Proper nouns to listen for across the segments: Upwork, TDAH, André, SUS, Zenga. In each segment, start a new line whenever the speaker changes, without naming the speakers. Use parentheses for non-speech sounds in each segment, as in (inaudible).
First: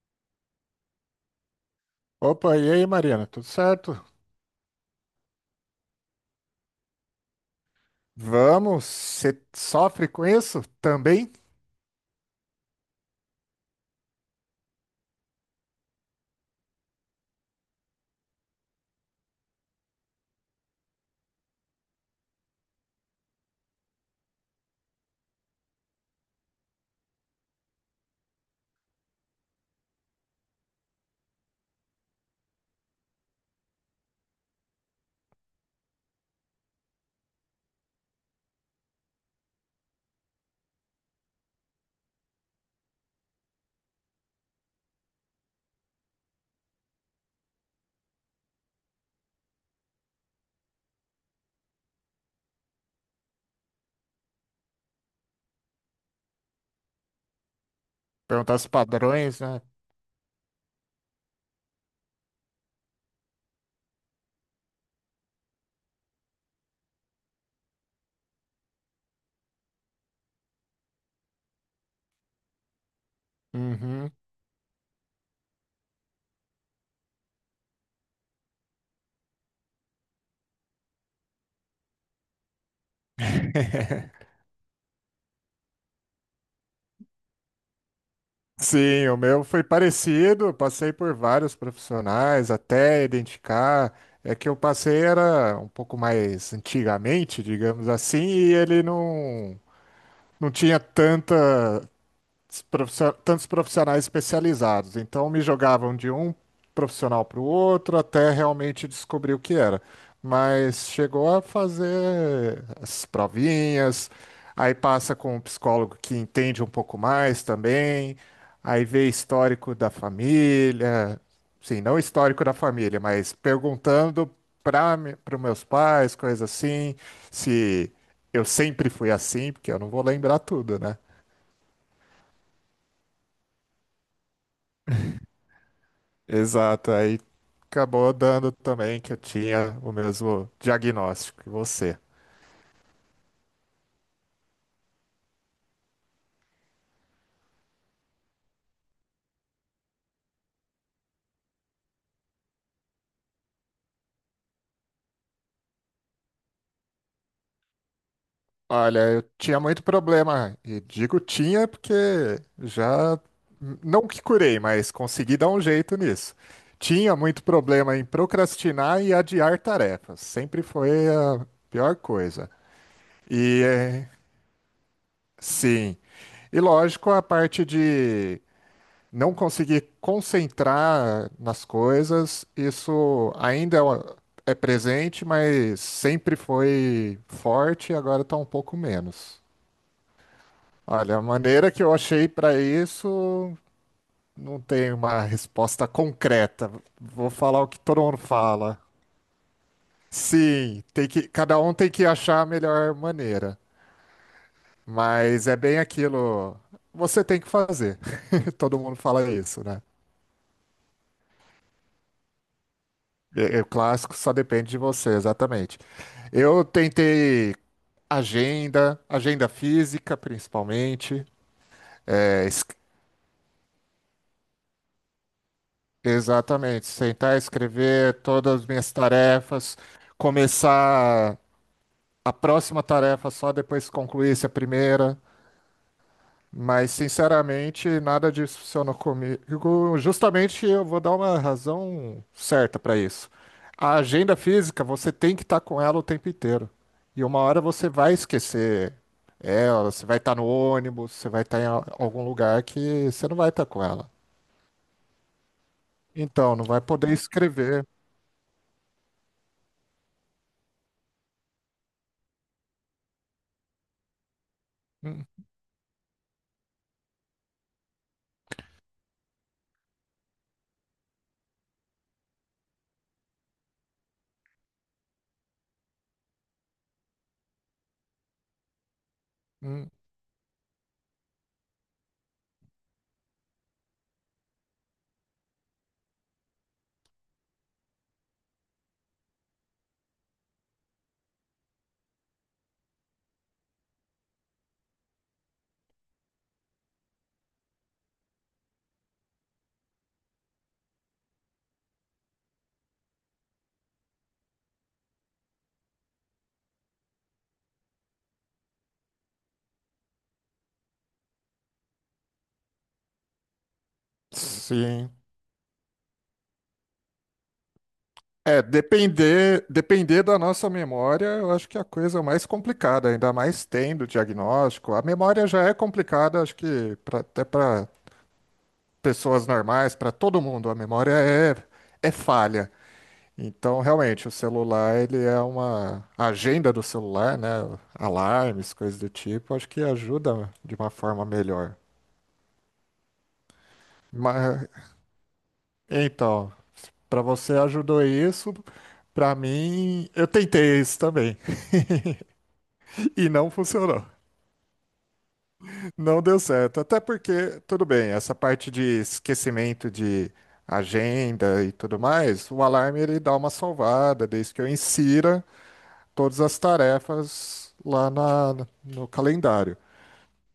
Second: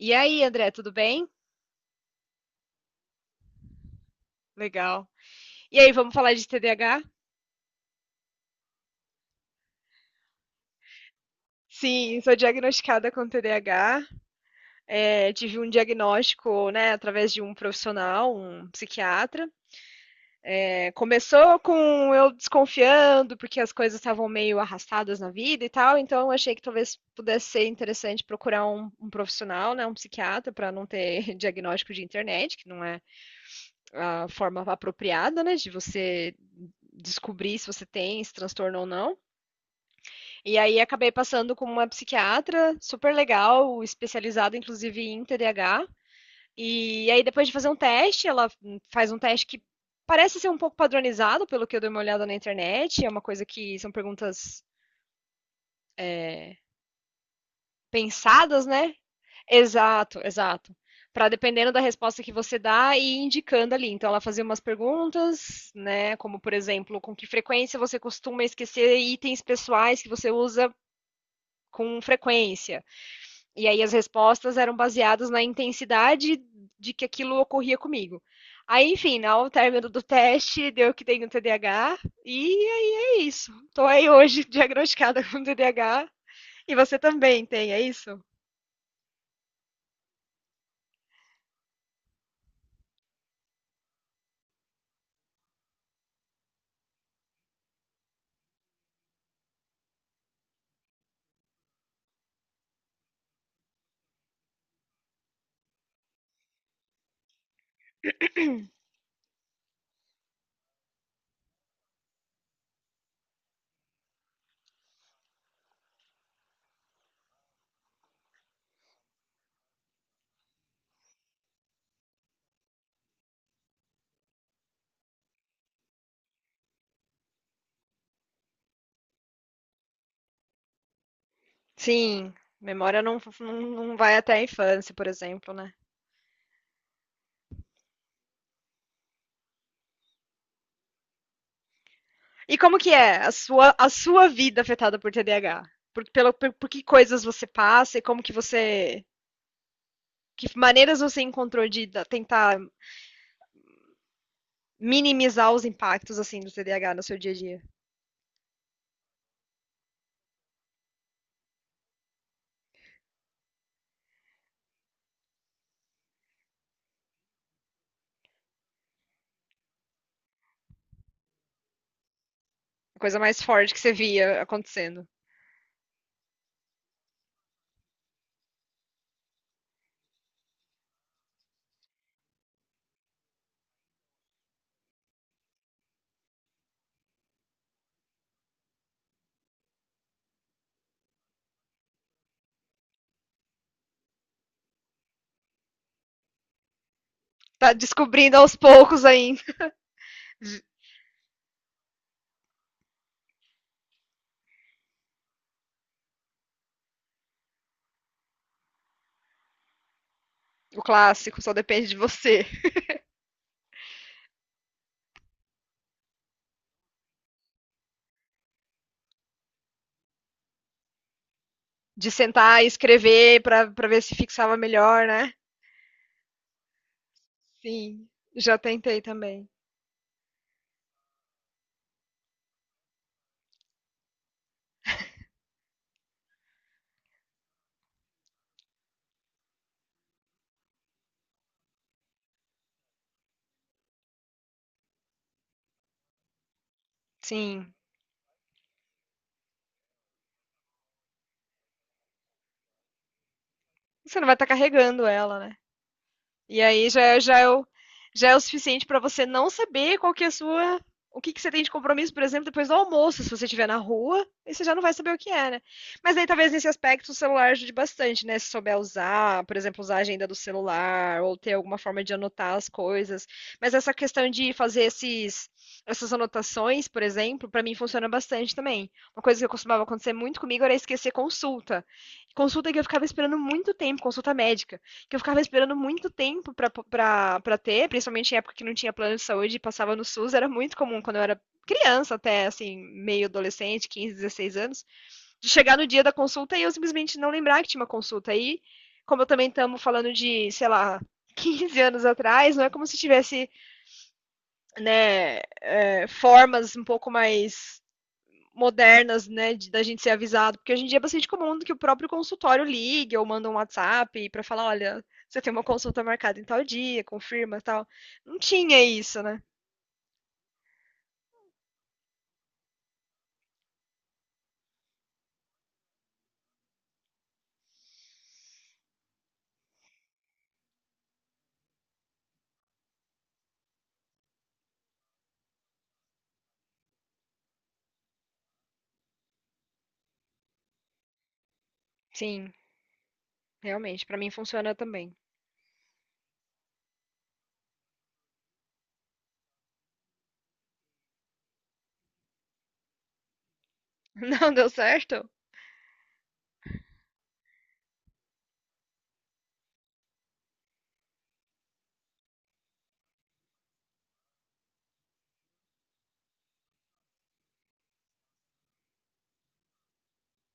E aí, André, tudo bem?
Opa, e aí, Mariana? Tudo certo?
Legal. E aí, vamos falar de TDAH?
Vamos? Você sofre com isso também?
Sim, sou diagnosticada com TDAH. É, tive um diagnóstico, né, através de um profissional, um psiquiatra. É, começou com eu desconfiando, porque as coisas estavam meio arrastadas na vida e tal, então eu achei que talvez pudesse ser interessante procurar um profissional, né, um psiquiatra, para não ter (laughs) diagnóstico de internet, que não é a forma apropriada, né, de você descobrir se você tem esse transtorno ou não. E aí acabei passando com uma psiquiatra super legal, especializada inclusive em TDAH. E aí depois de fazer um teste, ela faz um teste que parece ser um pouco padronizado, pelo que eu dei uma olhada na internet. É uma coisa que são perguntas é,
Perguntar
pensadas,
os
né?
padrões, né?
Exato, exato. Para dependendo da resposta que você dá e indicando ali. Então ela fazia umas perguntas, né? Como por exemplo, com que frequência você costuma esquecer itens pessoais que você usa com frequência? E aí as
Uhum.
respostas eram baseadas na intensidade de que aquilo ocorria comigo. Aí, enfim, né, ao término do teste, deu que tenho TDAH, e aí é isso. Estou aí hoje diagnosticada (laughs) com TDAH, e você também tem, é isso?
Sim, o meu foi parecido. Passei por vários profissionais até identificar. É que eu passei era um pouco mais antigamente, digamos assim, e ele não, não tinha tanta tantos profissionais especializados. Então me jogavam de um profissional para o outro até realmente descobrir o que era. Mas chegou a fazer as provinhas, aí passa com um psicólogo que entende um pouco mais também, aí vê histórico da família, sim, não histórico da família, mas perguntando para para os meus pais, coisas assim, se eu sempre fui assim, porque eu não vou lembrar tudo, né?
Sim, memória não vai até a infância, por exemplo, né?
Exato, aí acabou dando também que eu tinha o mesmo diagnóstico que você.
E como que é a sua vida afetada por TDAH? Por que coisas você passa e como que você... Que maneiras você encontrou de tentar minimizar os impactos assim do TDAH no seu dia a dia.
Olha, eu tinha muito problema, e digo tinha porque já, não que curei, mas consegui dar um jeito nisso. Tinha muito problema em procrastinar e adiar tarefas, sempre foi a pior coisa.
A coisa mais
E
forte que você
eh,
via acontecendo.
sim, e lógico a parte de não conseguir concentrar nas coisas, é presente, mas sempre foi forte e agora está um pouco menos. Olha, a maneira que eu achei para isso não tem uma resposta concreta. Vou falar o
Tá
que todo mundo
descobrindo aos
fala.
poucos ainda.
Sim, tem que, cada um tem que achar a melhor maneira, mas é bem aquilo. Você tem que fazer. (laughs) Todo mundo fala isso, né?
O clássico só depende de você.
É, o clássico só depende de você, exatamente. Eu tentei agenda física principalmente.
De
É,
sentar
es-
e escrever pra ver se fixava melhor, né?
Exatamente, sentar,
Sim,
escrever
já
todas as minhas
tentei também.
tarefas, começar a próxima tarefa só depois que concluísse a primeira. Mas, sinceramente, nada disso funcionou comigo. Justamente eu vou dar uma razão certa para isso. A agenda física, você tem que estar com ela o tempo inteiro. E uma hora
Sim.
você vai esquecer ela, você vai estar no ônibus, você vai estar em algum lugar que você não vai estar com ela.
Você não vai estar tá carregando ela, né?
Então,
E
não vai
aí já,
poder
é- já, é, o,
escrever.
já é o suficiente para você não saber qual que é a sua. O que você tem de compromisso, por exemplo, depois do almoço, se você estiver na rua, aí você já não vai saber o
Hum,
que é, né? Mas aí talvez nesse aspecto o celular ajude bastante, né? Se souber usar, por exemplo, usar a agenda do celular, ou ter alguma forma de anotar as coisas. Mas essa questão de fazer essas anotações, por exemplo, para mim funciona bastante também. Uma coisa que costumava
hum,
acontecer muito comigo era esquecer consulta. Consulta que eu ficava esperando muito tempo, consulta médica que eu ficava esperando muito tempo pra ter, principalmente em época que não tinha plano de saúde e passava no SUS, era muito comum quando eu era criança até, assim, meio adolescente, 15, 16 anos, de chegar no dia da consulta e eu simplesmente não lembrar que tinha uma consulta. E como eu também estamos falando de, sei lá, (laughs) 15 anos atrás, não é como se tivesse, né, formas um pouco mais modernas, né, da gente ser avisado, porque hoje em dia é bastante comum que o próprio consultório ligue ou manda um WhatsApp para falar, olha,
sim.
você tem uma consulta marcada em tal dia, confirma, e tal. Não tinha isso, né?
Depender da nossa memória, eu acho que é a coisa mais complicada, ainda mais tendo diagnóstico. A memória já é complicada, acho que até para pessoas normais, para todo mundo, é falha. Então, realmente, o celular, ele é uma a agenda do celular, né? Alarmes, coisas do tipo, acho que ajuda de uma forma melhor.
Sim, realmente, para mim
Mas,
funciona também.
então, para você ajudou isso, para mim, eu tentei isso também (laughs) e não funcionou.
(laughs) Não deu certo?
Não deu certo. Até porque, tudo bem, essa parte de esquecimento de agenda e tudo mais, o alarme ele dá uma salvada, desde que eu insira todas as tarefas no calendário.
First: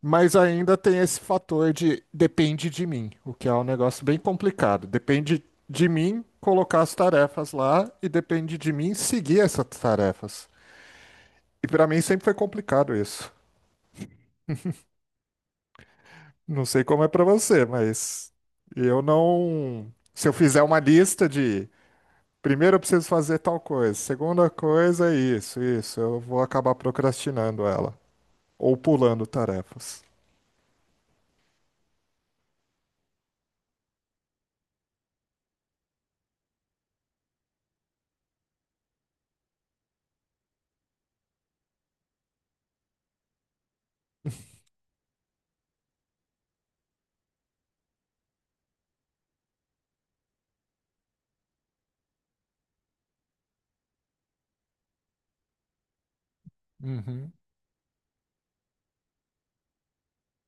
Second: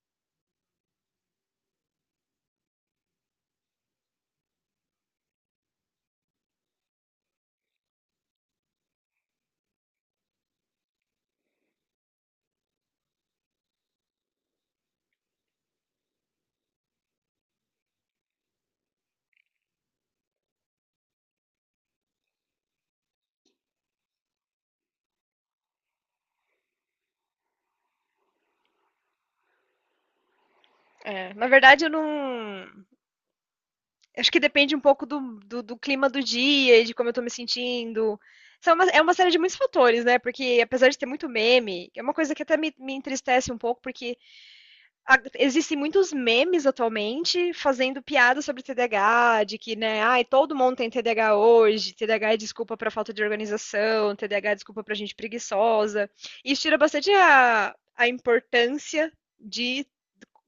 Mas ainda tem esse fator de depende de mim, o que é um negócio bem complicado. Depende de mim colocar as tarefas lá e depende de mim seguir essas tarefas. E para mim sempre foi complicado isso. Não sei como é pra você, mas eu não. Se eu fizer uma lista de primeiro eu preciso fazer tal coisa, segunda coisa é isso, eu vou acabar procrastinando ela ou pulando tarefas.
É, na verdade, eu não. Acho que depende um pouco do clima do dia e de como eu tô me sentindo. É uma série de muitos fatores, né? Porque apesar de ter muito meme, é uma coisa que até me entristece um pouco, porque existem muitos memes atualmente fazendo piada sobre TDAH, de que, né, ai, todo mundo tem TDAH hoje, TDAH é desculpa para falta de organização, TDAH é desculpa para gente preguiçosa. Isso tira bastante
Uhum.
a importância de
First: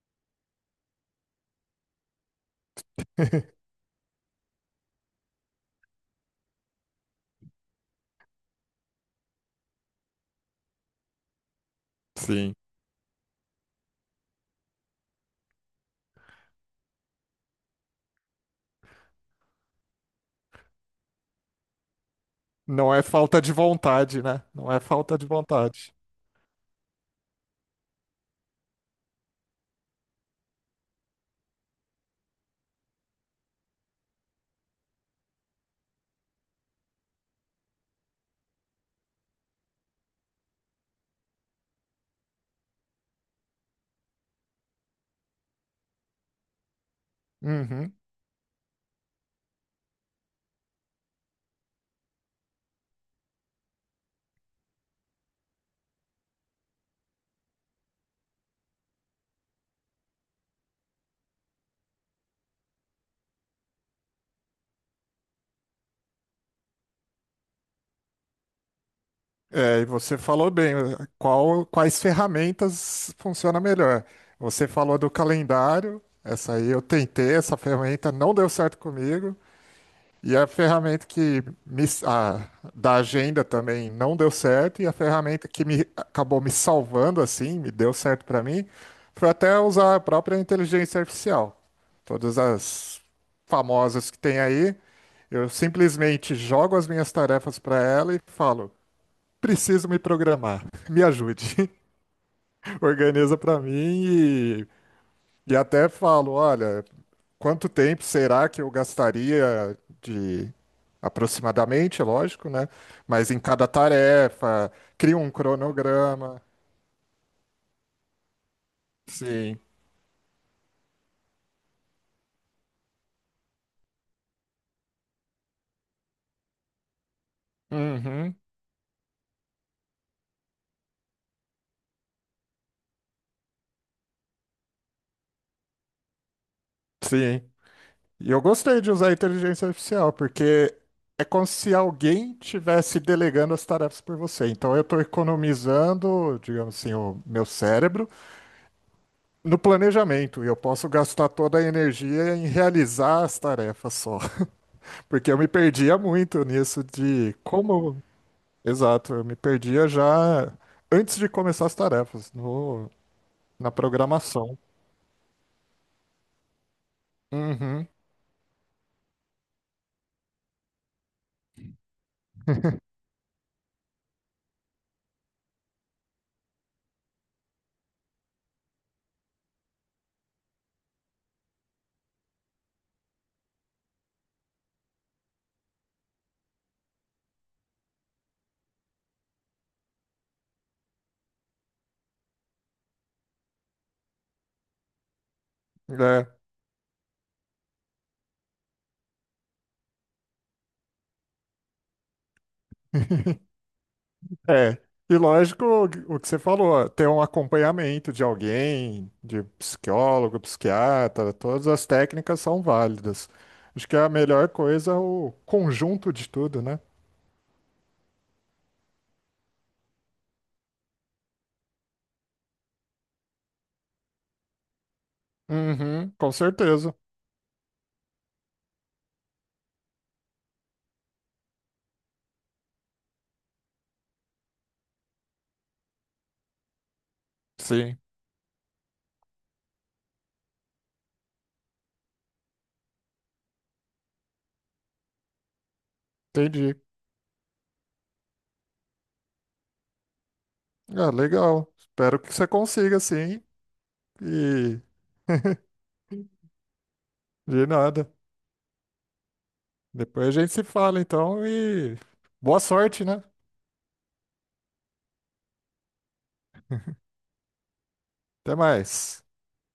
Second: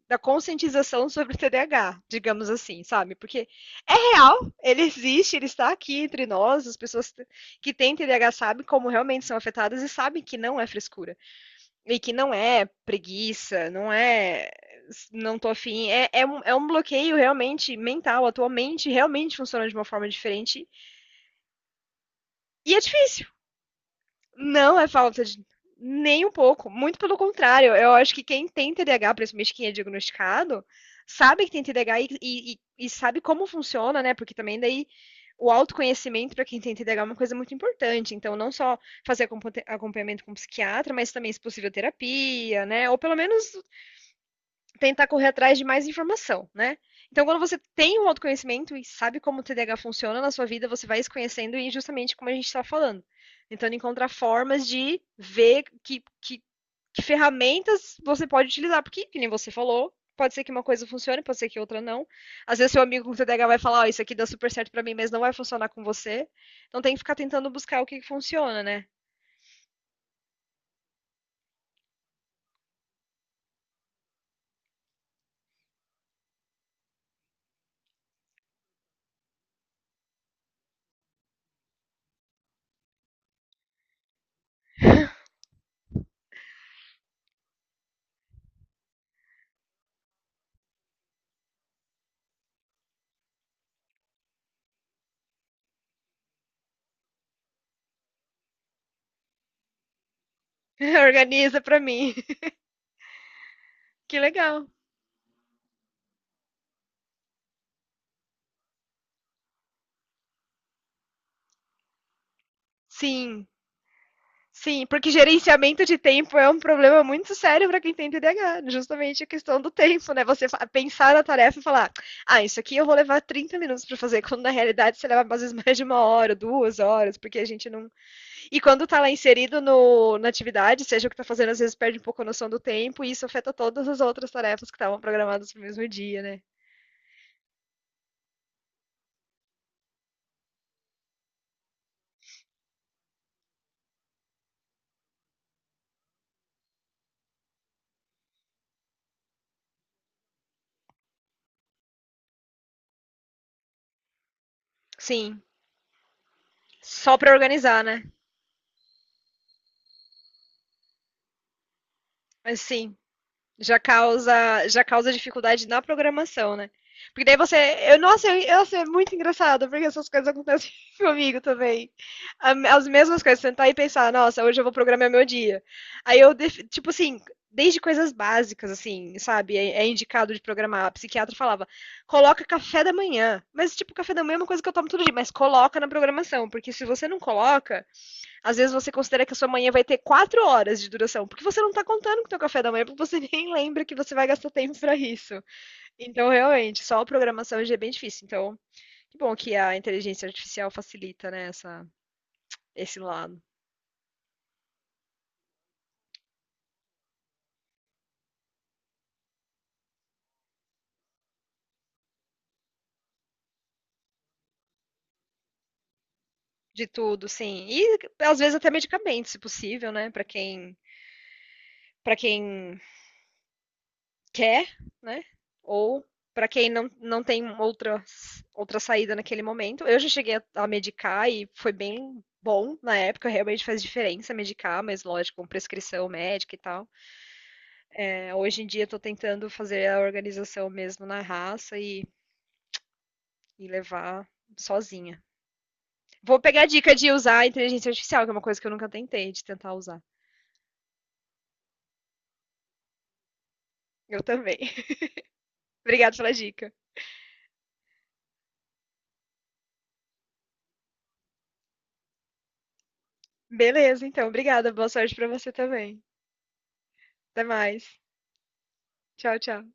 da conscientização sobre o TDAH, digamos assim, sabe? Porque
(laughs)
é real, ele existe, ele está aqui entre nós, as pessoas que têm TDAH sabem como realmente são afetadas e sabem que não é frescura. E que não
Sim.
é preguiça, não é não tô afim, é um bloqueio realmente mental, a tua mente realmente funciona de uma forma diferente. E é
Não é
difícil.
falta de vontade, né? Não
Não
é
é
falta
falta
de
de
vontade.
nem um pouco, muito pelo contrário. Eu acho que quem tem T D TDAH, principalmente quem é diagnosticado, sabe que tem T TDAH e sabe como funciona, né? Porque também daí o autoconhecimento para quem tem TDAH é uma coisa muito importante. Então, não só fazer acompanhamento com psiquiatra, mas também, se possível, terapia, né? Ou pelo menos tentar correr atrás de mais informação, né? Então, quando você
Uhum.
tem um autoconhecimento e sabe como o TDAH funciona na sua vida, você vai se conhecendo e justamente como a gente está falando. Tentando encontrar formas de ver que ferramentas você pode utilizar. Porque, que nem você falou, pode ser que uma coisa funcione, pode ser que outra não. Às vezes seu amigo com TDAH vai falar, ó, oh, isso aqui dá super certo para mim, mas não vai funcionar com você. Então tem que ficar tentando buscar o que funciona, né?
É, e você falou bem, quais ferramentas funciona melhor? Você falou do calendário, essa aí eu tentei, essa ferramenta não deu certo comigo. E a ferramenta da agenda também não deu certo, e a ferramenta que me acabou me salvando assim, me deu certo para mim, foi até usar a própria inteligência artificial. Todas as famosas que tem aí, eu simplesmente jogo as minhas tarefas para ela e falo: preciso me programar, (laughs) me
(laughs)
ajude,
Organiza para mim. (laughs)
(laughs) organiza para mim
Que legal.
e até falo: olha, quanto tempo será que eu gastaria? Aproximadamente, é lógico, né? Mas em
Sim,
cada tarefa,
sim, porque
cria um
gerenciamento de tempo
cronograma.
é um problema muito sério para quem tem TDAH, justamente a
Sim.
questão do tempo, né? Você pensar na tarefa e falar, ah, isso aqui eu vou levar 30 minutos para fazer, quando na realidade você leva às vezes mais de uma hora, 2 horas, porque a gente não.
Uhum.
E quando tá lá inserido no, na atividade, seja o que tá fazendo, às vezes perde um pouco a noção do tempo, e isso afeta todas as outras tarefas que estavam programadas pro mesmo dia, né?
Sim. E eu gostei de usar a inteligência artificial, porque é como se alguém tivesse delegando as tarefas por você. Então eu estou economizando, digamos assim, o meu cérebro no planejamento. E eu posso gastar toda a energia em realizar as tarefas só. (laughs) Porque eu
Sim,
me perdia muito nisso
só para
de
organizar,
como.
né?
Exato, eu me perdia já antes de começar as tarefas,
Mas
no,
sim.
na
Já
programação.
causa, já causa dificuldade na programação, né? Porque daí você.
Uhum.
Nossa, é muito engraçado, porque essas coisas acontecem (laughs) comigo também. As mesmas coisas, sentar e pensar, nossa, hoje eu vou programar meu dia. Aí eu, tipo assim, desde coisas básicas, assim, sabe? É indicado de programar. A psiquiatra falava, coloca café da manhã. Mas, tipo, café da manhã é uma coisa que eu tomo todo dia, mas coloca na programação, porque se você não coloca, às vezes você considera que a sua manhã vai ter 4 horas de duração, porque você não está contando com o seu café da manhã, porque você (laughs) nem lembra que você vai gastar tempo para isso. Então,
É.
realmente, só a programação hoje é bem difícil. Então, que bom que a inteligência artificial facilita, né, esse lado
(laughs) É. E lógico, o que você falou, ter um acompanhamento de alguém, de psicólogo, psiquiatra, todas as técnicas são válidas. Acho que é a melhor coisa é o conjunto de tudo, né?
de tudo, sim. E às vezes até medicamentos, se possível, né, para quem quer, né? Ou
Uhum, com
para quem não,
certeza.
não tem outra saída naquele momento. Eu já cheguei a medicar e foi bem bom na época, realmente faz diferença medicar, mas lógico, com prescrição médica e tal.
Sim,
É, hoje em dia estou tentando fazer a organização mesmo na raça e levar sozinha. Vou pegar a
entendi.
dica de usar a inteligência artificial, que é uma coisa que eu nunca tentei de tentar usar.
Ah, legal. Espero que você consiga, sim.
Eu também.
E
(laughs) Obrigada pela dica.
de nada. Depois a gente se fala, então, e boa sorte, né?
Beleza, então. Obrigada. Boa sorte para você também. Até mais.
Até mais.
Tchau, tchau.